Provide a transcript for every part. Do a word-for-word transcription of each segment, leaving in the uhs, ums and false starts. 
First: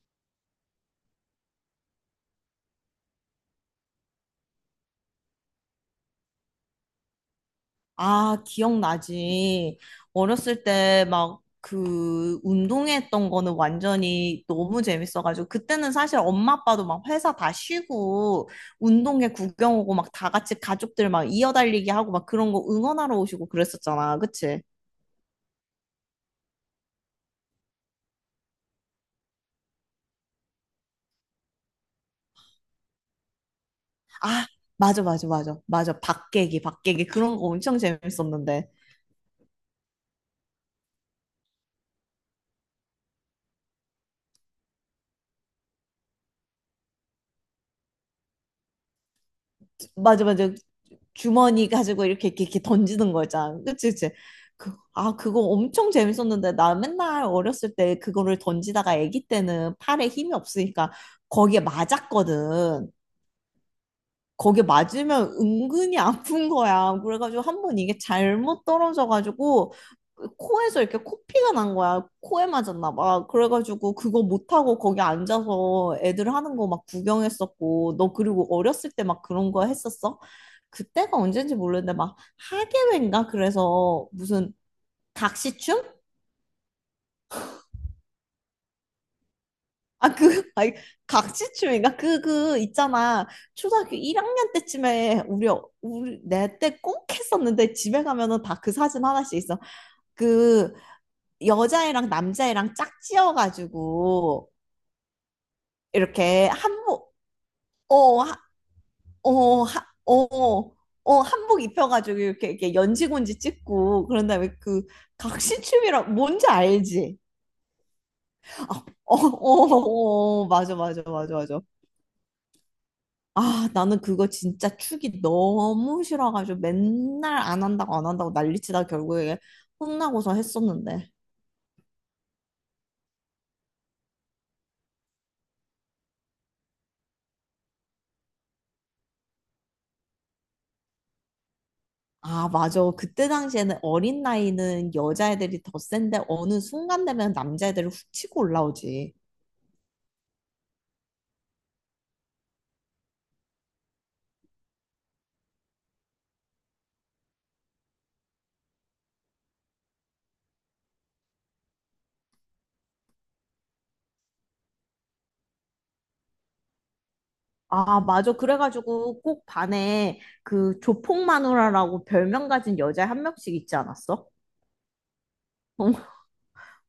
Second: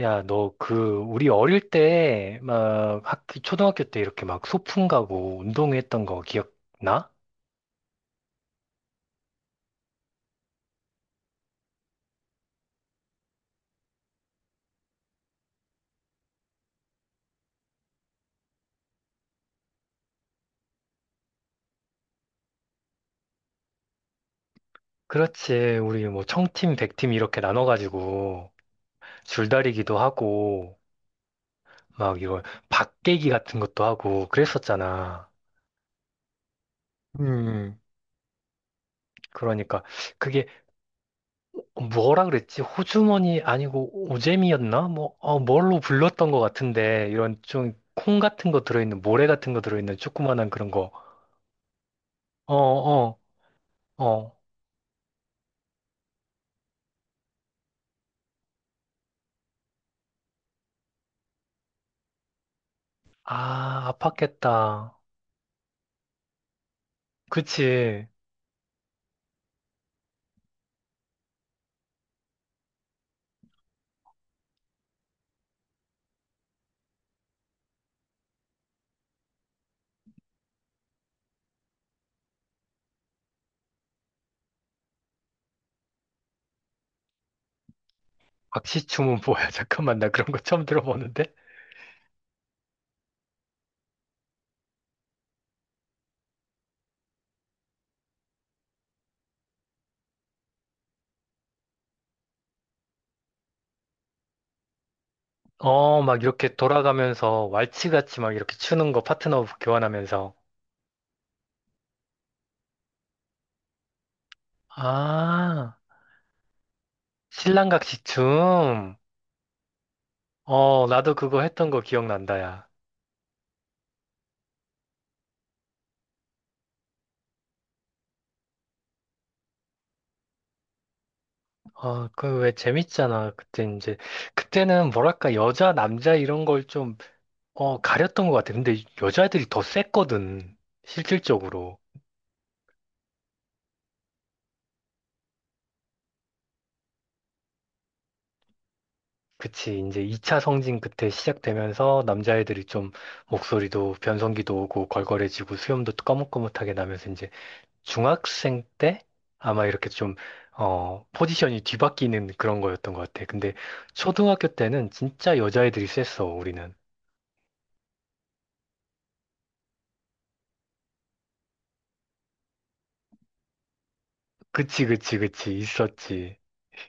야, 너 그 우리 어릴 때 막 학기 초등학교 때 이렇게 막 소풍 가고 운동회 했던 거 기억나? 아, 기억나지. 어렸을 때 막 그 운동했던 거는 완전히 너무 재밌어가지고, 그때는 사실 엄마 아빠도 막 회사 다 쉬고 운동회 구경 오고 막 다 같이 가족들 막 이어달리기 하고 막 그런 거 응원하러 오시고 그랬었잖아. 그치? 그렇지. 우리 뭐 청팀, 백팀 이렇게 나눠 가지고 줄다리기도 하고 막 이거 박깨기 같은 것도 하고 아, 맞아, 맞아, 그랬었잖아. 맞아. 맞아. 박계기, 박계기. 그런 거 음, 엄청 재밌었는데. 그러니까 그게 뭐라 그랬지? 호주머니 아니고 오재미였나? 뭐 어, 뭘로 불렀던 것 같은데 이런 좀 콩 같은 거 들어있는 모래 같은 거 들어있는 맞아, 조그만한 맞아. 그런 거. 주머니 가지고 이렇게 이렇게, 어, 이렇게 던지는 어, 거 있잖아. 그치, 그치. 어. 그, 아, 그거 엄청 재밌었는데, 나 맨날 어렸을 때 그거를 던지다가 아기 때는 팔에 힘이 없으니까 거기에 맞았거든. 아, 거기에 아팠겠다. 맞으면 은근히 아픈 거야. 그래가지고 한 번 이게 그치. 잘못 떨어져가지고 코에서 이렇게 코피가 난 거야. 코에 맞았나 봐. 그래가지고 그거 못하고 거기 앉아서 애들 하는 거 막 구경했었고. 너 그리고 어렸을 때 막 그런 거 했었어? 그때가 언젠지 모르는데 막 하계회인가? 그래서 무슨 각시춤? 박시춤은 뭐야? 잠깐만, 나 아, 그런 그, 거 처음 아니, 들어보는데? 각시춤인가? 그, 그, 있잖아. 초등학교 일 학년 때쯤에 우리, 어- 우리, 내 때 꼭 했었는데, 집에 가면은 다 그 사진 하나씩 있어. 그, 여자애랑 남자애랑 짝지어가지고, 어, 막 이렇게 이렇게 한복, 돌아가면서 왈츠같이 어, 막 하, 이렇게 추는 거 파트너 어, 하, 교환하면서. 어, 어, 한복 입혀가지고 이렇게, 이렇게 연지곤지 찍고, 그런 다음에, 그, 아, 각시춤이라, 뭔지 알지? 신랑각시 춤. 어, 어, 어, 어, 어, 맞아, 어, 맞아, 나도 맞아, 그거 맞아. 했던 거 기억난다, 야. 아, 나는 그거 진짜 축이 너무 싫어가지고 맨날 안 한다고 안 한다고 난리치다 결국에 혼나고서 했었는데. 어, 그 왜 재밌잖아. 그때 이제, 그때는 뭐랄까, 여자, 남자 이런 걸 좀, 어, 가렸던 것 같아. 근데 여자애들이 더 셌거든. 실질적으로. 아, 맞아. 그때 당시에는 어린 나이는 여자애들이 더 센데 어느 순간 되면 남자애들이 훅 치고 올라오지. 그치. 이제 이 차 성징 그때 시작되면서 남자애들이 좀 목소리도 변성기도 오고 걸걸해지고 수염도 꺼뭇꺼뭇하게 나면서 이제 중학생 때 아마 이렇게 좀, 어, 포지션이 뒤바뀌는 그런 거였던 것 같아. 근데 초등학교 때는 진짜 여자애들이 셌어, 우리는. 아, 맞아. 그래가지고 꼭 반에 그 조폭마누라라고 별명 가진 여자 한 명씩 있지 않았어? 그치, 그치, 그치. 있었지.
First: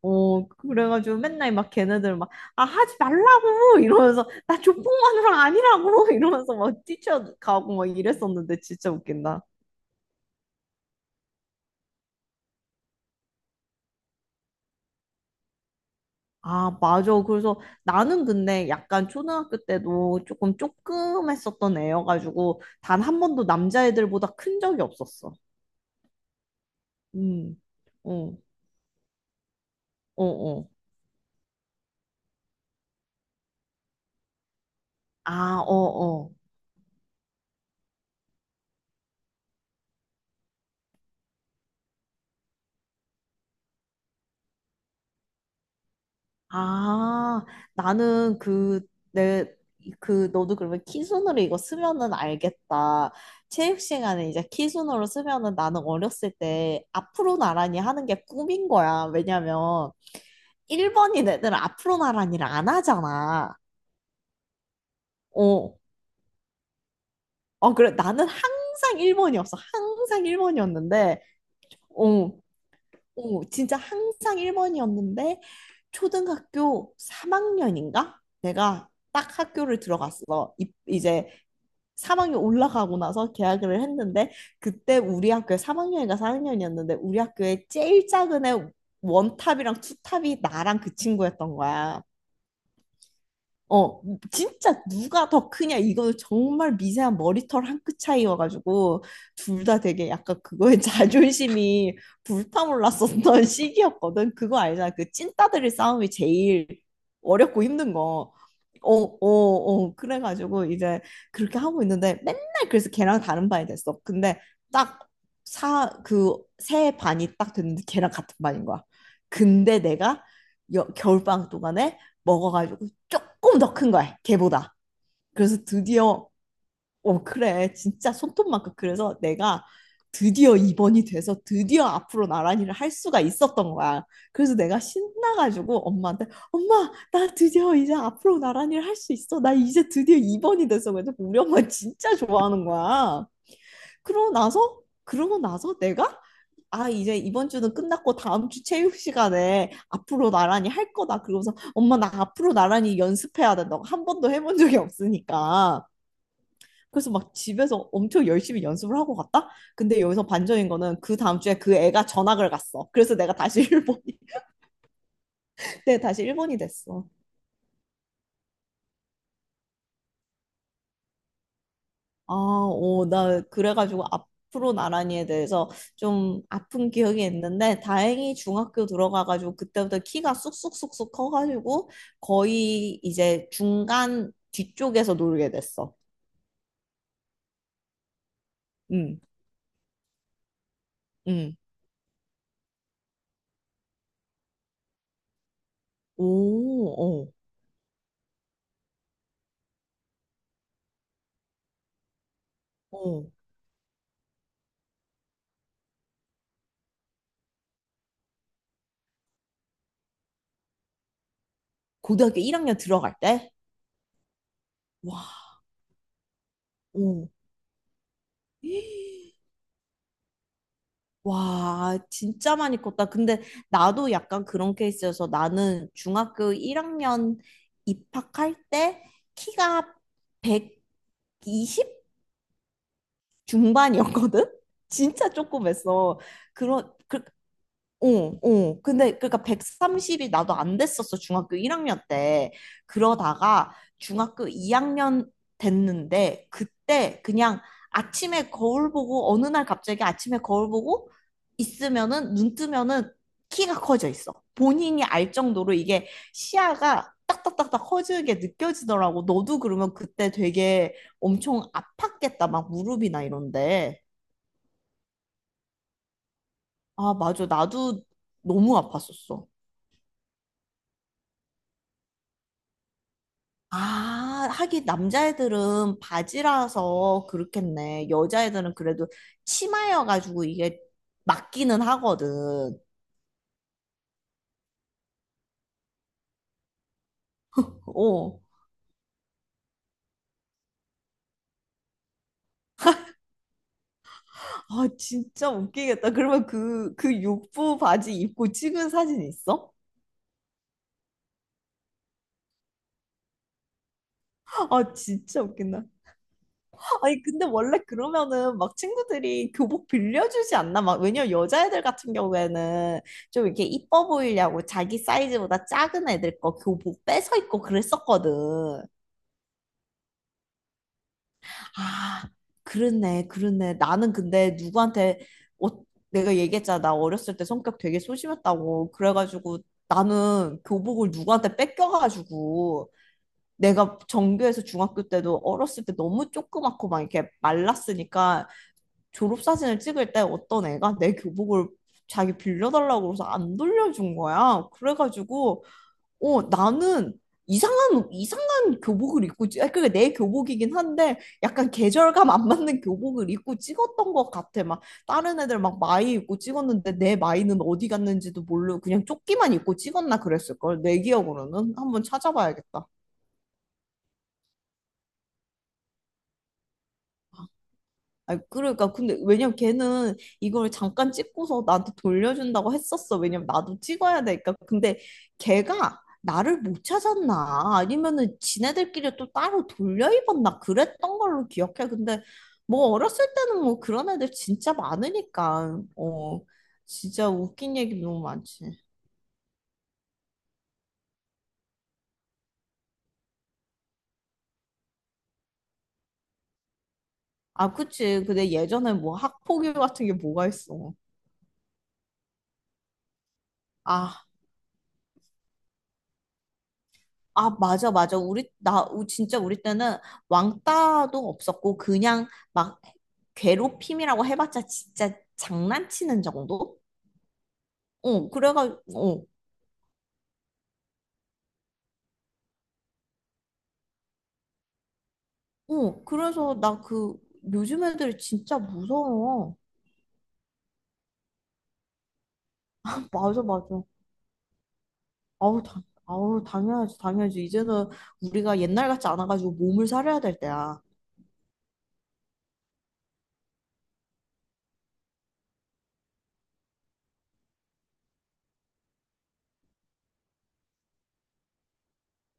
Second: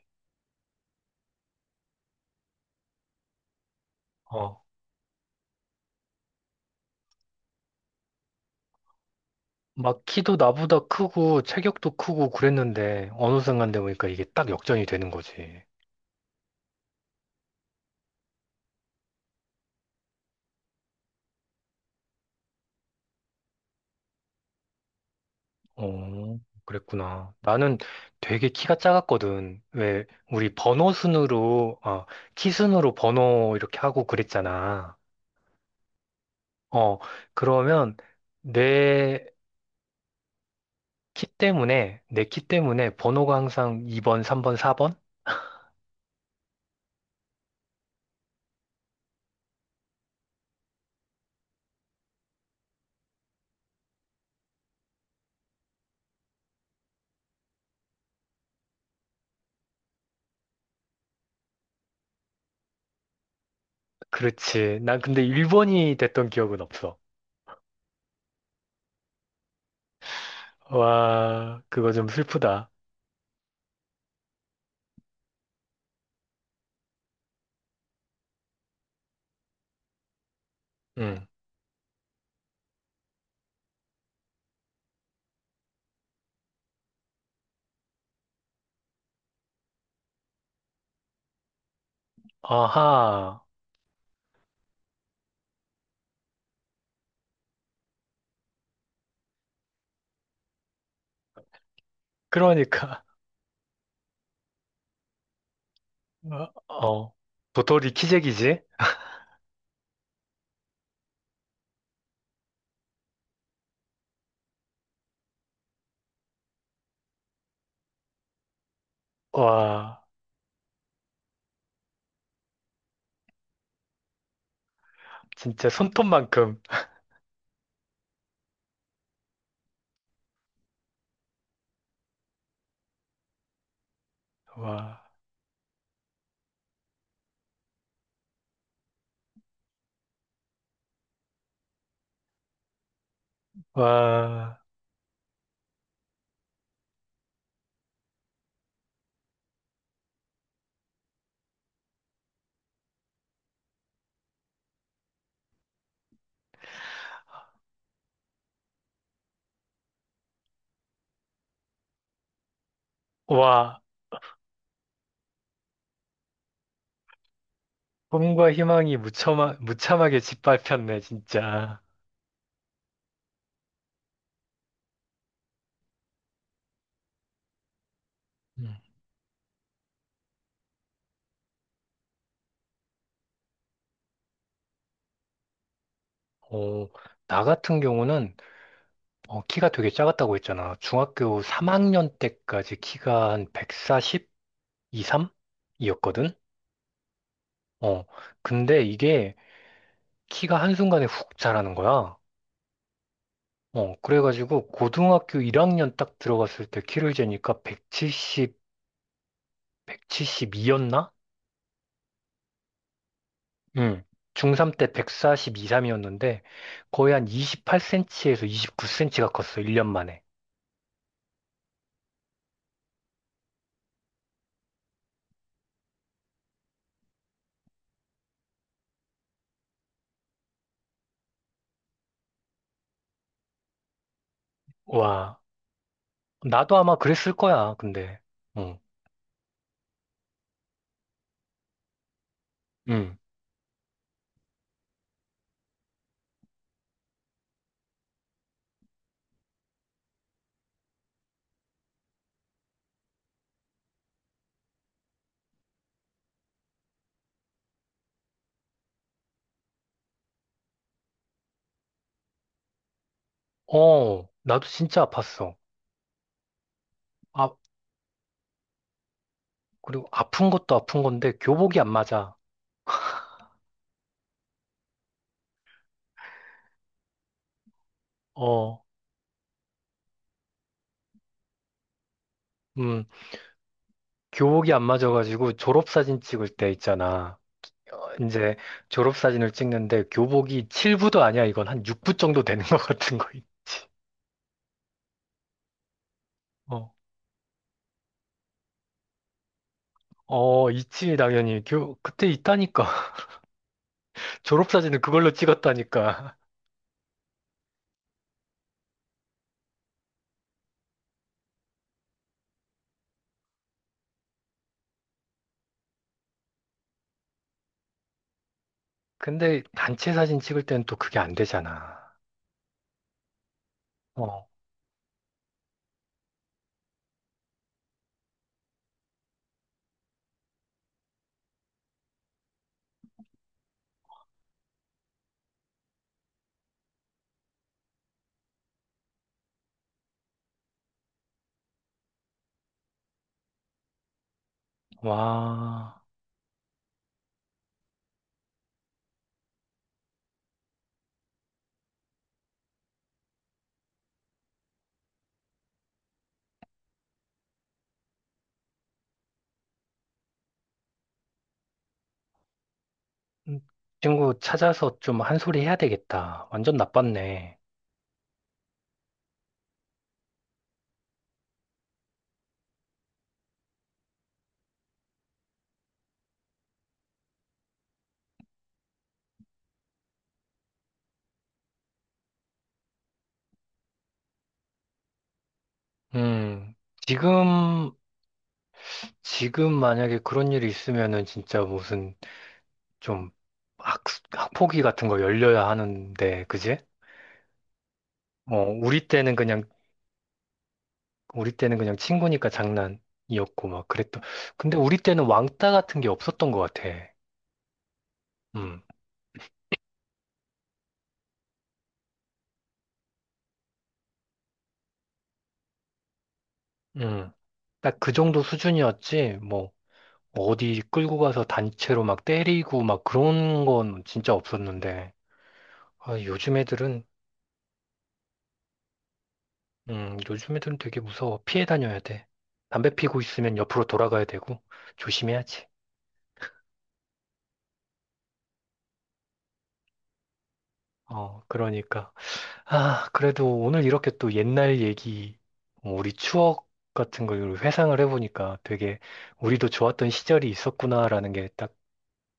어, 그래가지고 맨날 막 걔네들 막, 아, 하지 말라고! 이러면서, 나 어. 조폭마누라 아니라고! 이러면서 막 뛰쳐가고 막 이랬었는데 진짜 웃긴다. 막 키도 나보다 크고 체격도 크고 그랬는데 어느 순간 되니까 이게 딱 역전이 되는 거지. 아, 맞아. 그래서 나는 근데 약간 초등학교 때도 조금 쪼금했었던 애여가지고 단 한 번도 남자애들보다 큰 적이 없었어. 어, 그랬구나. 음, 나는 어, 되게 키가 작았거든. 왜, 어, 우리 어. 번호 순으로, 어, 키 순으로 번호 이렇게 하고 그랬잖아. 아, 어, 어. 어, 그러면 내 키 때문에, 내 키 때문에 번호가 항상 이 번, 삼 번, 사 번? 아, 나는 그, 내, 그, 너도 그러면 키순으로 이거 쓰면은 알겠다. 체육 시간에 이제 키순으로 쓰면은 나는 어렸을 때 앞으로 나란히 하는 게 꿈인 거야. 왜냐면 일 번인 애들은 앞으로 나란히를 안 하잖아. 그렇지. 난 근데 어, 일 번이 됐던 기억은 없어. 어, 그래. 나는 항상 일 번이었어. 항상 일 번이었는데, 와, 그거 좀 슬프다. 오, 진짜 항상 일 번이었는데, 초등학교 삼 학년인가? 내가 딱 학교를 들어갔어. 이, 응. 이제 삼 학년 올라가고 나서 개학을 했는데, 그때 우리 학교에 삼 학년인가 사 학년이었는데, 우리 학교에 제일 작은 애 원탑이랑 투탑이 나랑 그 친구였던 거야. 아하. 어, 진짜 누가 더 크냐, 이거는 정말 미세한 머리털 한 끗 차이여가지고, 둘 다 되게 약간 그거에 자존심이 그러니까, 불타올랐었던 시기였거든. 그거 알잖아. 그 찐따들의 싸움이 제일 어, 어렵고 도토리 힘든 거. 키재기지? 어, 어, 어. 그래가지고 이제 그렇게 하고 있는데, 맨날, 그래서 걔랑 다른 반이 됐어. 근데 딱, 사, 그, 새 반이 딱 됐는데 걔랑 같은 반인 거야. 근데 와, 내가 여, 겨울방학 동안에 먹어가지고 조금 더 큰 거야, 걔보다. 그래서 진짜 드디어, 손톱만큼. 어, 그래. 진짜 손톱만큼. 그래서 내가 드디어 입원이 돼서 드디어 앞으로 나란히를 할 수가 있었던 거야. 그래서 내가 와. 신나가지고 엄마한테, 엄마, 나 드디어 이제 앞으로 나란히를 할 수 있어. 나 이제 드디어 입원이 됐어. 그래서 우리 엄마 진짜 좋아하는 거야. 그러고 와, 나서 그러고 나서 내가, 아, 이제 이번 주는 끝났고 다음 주 체육 시간에 앞으로 나란히 할 거다, 그러면서 엄마 나 앞으로 나란히 연습해야 된다고, 한 번도 해본 적이 없으니까 그래서 막 집에서 엄청 열심히 연습을 하고 갔다. 근데 여기서 반전인 거는, 그 다음 주에 그 애가 전학을 갔어. 그래서 내가 다시 와, 일본이, 그때 다시 일본이 됐어. 꿈과 희망이 무참하, 무참하게 짓밟혔네, 진짜. 아, 오, 나 그래가지고 앞으로 나란히에 대해서 좀 아픈 기억이 있는데 다행히 음. 중학교 들어가가지고 그때부터 키가 쑥쑥쑥쑥 커가지고 거의 이제 중간 뒤쪽에서 놀게 됐어. 어, 나 같은 경우는 응, 어, 키가 되게 작았다고 했잖아. 중학교 응. 삼 학년 때까지 키가 한 백사십, 이십삼? 이었거든? 오, 어, 어, 근데 이게 키가 한순간에 훅 자라는 거야. 어. 어, 그래가지고 고등학교 일 학년 딱 들어갔을 때 키를 재니까 백칠십, 백칠십이였나? 고등학교 일 학년 들어갈 때? 응. 중삼 때 와, 백사십이, 삼이었는데 거의 한 오. 이십팔 센티미터에서 이십구 센티미터가 컸어. 일 년 만에. 와, 진짜 많이 컸다. 근데 나도 약간 그런 케이스여서 나는 중학교 일 학년 입학할 때 키가 백이십 중반이었거든? 진짜 와. 조그맸어. 나도 그런, 아마 그, 그랬을 거야. 어, 근데. 응. 어. 근데 그러니까 백삼십이 나도 안 됐었어. 중학교 일 학년 때. 응. 그러다가 중학교 이 학년 됐는데 그때 그냥, 아침에 거울 보고, 어느 날 갑자기 아침에 거울 보고 있으면은 눈 뜨면은 키가 커져 있어. 본인이 알 정도로 이게 시야가 딱딱딱딱 커지게 느껴지더라고. 너도 그러면 그때 되게 엄청 아팠겠다, 막 무릎이나 이런데. 어. 나도 진짜 아팠어. 아, 맞아. 아, 나도 너무 아팠었어. 그리고 아픈 것도 아픈 건데 교복이 안 맞아. 아, 하긴 남자애들은 바지라서 그렇겠네. 여자애들은 어. 그래도 치마여가지고 이게 맞기는 하거든. 음. 교복이 안 맞아가지고 졸업사진 찍을 때 있잖아. 어. 이제 졸업사진을 찍는데 교복이 칠 부도 아니야. 이건 한 육 부 정도 되는 것 같은 거 있지. 아, 진짜 웃기겠다. 그러면 어. 그, 그 육부 바지 입고 찍은 사진 있어? 어, 있지, 당연히. 교, 그때 있다니까. 아, 졸업사진을 그걸로 진짜 웃긴다. 찍었다니까. 아니, 근데 원래 그러면은 막 친구들이 교복 빌려주지 않나? 막, 왜냐면 여자애들 같은 경우에는 좀 이렇게 이뻐 보이려고 자기 사이즈보다 작은 애들 거 교복 뺏어 입고 그랬었거든. 근데 단체 사진 찍을 때는 또 그게 안 되잖아. 아, 그렇네, 그렇네. 나는 어, 근데 누구한테, 어, 내가 얘기했잖아, 나 어렸을 때 성격 되게 소심했다고. 그래가지고 나는 교복을 누구한테 뺏겨가지고, 내가 전교에서 중학교 때도 어렸을 때 너무 조그맣고 막 이렇게 말랐으니까, 졸업사진을 찍을 때 어떤 애가 내 교복을 자기 빌려달라고 그래서 안 돌려준 거야. 그래가지고 와. 어, 나는 이상한, 이상한 교복을 입고, 찍- 아, 그게 내 교복이긴 한데, 약간 계절감 안 맞는 교복을 입고 찍었던 것 같아. 막, 다른 애들 막 마이 입고 찍었는데, 내 마이는 어디 갔는지도 모르고, 그냥 조끼만 입고 찍었나 그랬을걸, 내 기억으로는. 한번 찾아봐야겠다. 음, 친구 찾아서 좀 한 소리 해야 되겠다. 완전 나빴네. 아, 그러니까 근데 왜냐면 걔는 이걸 잠깐 찍고서 나한테 돌려준다고 했었어. 왜냐면 나도 찍어야 되니까. 근데 걔가 나를 못 찾았나 아니면은 지네들끼리 또 따로 돌려 입었나 그랬던 걸로 기억해. 근데 뭐 어렸을 때는 뭐 그런 애들 진짜 많으니까, 어 음, 진짜 웃긴 지금, 얘기 너무 많지. 지금 만약에 그런 일이 있으면은 진짜 무슨 좀 학, 학폭위 같은 거 열려야 하는데, 그지? 아, 그치. 근데 어, 예전에 우리 뭐 때는 그냥, 학폭위 같은 게 뭐가 있어. 우리 때는 그냥 친구니까 장난이었고 막 그랬던. 아, 근데 우리 때는 왕따 같은 게 없었던 것 같아. 아, 맞아, 맞아. 우리, 음. 나, 우- 진짜 우리 때는 왕따도 없었고, 그냥 막 괴롭힘이라고 해봤자 진짜 장난치는 정도? 음, 딱 그 어, 정도 그래가, 어, 수준이었지, 뭐, 어디 끌고 가서 단체로 막 때리고 막 그런 건 진짜 없었는데, 어, 아, 그래서 요즘 나 애들은, 그, 요즘 애들이 진짜 무서워. 음, 요즘 애들은 되게 무서워. 피해 다녀야 돼. 담배 피고 맞아, 있으면 맞아. 옆으로 돌아가야 되고, 아우, 조심해야지. 당, 아우, 당연하지, 당연하지. 이제는 우리가 옛날 같지 않아가지고 몸을 사려야 될 때야. 어, 그러니까. 아, 그래도 오늘 이렇게 또 옛날 얘기, 어, 우리 추억 같은 걸 회상을 해보니까 되게 우리도 좋았던 시절이 있었구나라는 게 딱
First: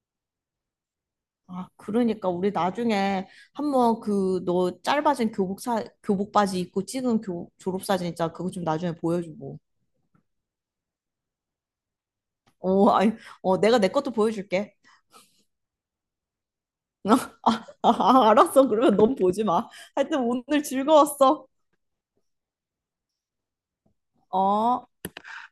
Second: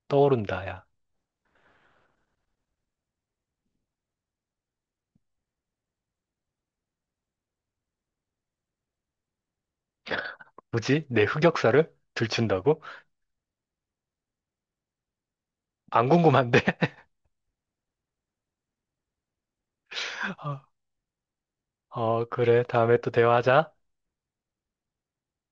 떠오른다, 야. 아, 그러니까 우리 나중에 한번 그 너 짧아진 교복 사 교복 바지 입고 찍은 교 졸업 사진 있잖아. 그거 좀 나중에 보여주고. 뭐지? 내 흑역사를 들춘다고? 어, 아니, 어, 내가 내 것도 보여줄게. 안 궁금한데? 아, 알았어. 그러면 넌 보지 마. 하여튼 오늘 즐거웠어. 어, 그래. 다음에 또 대화하자. 어.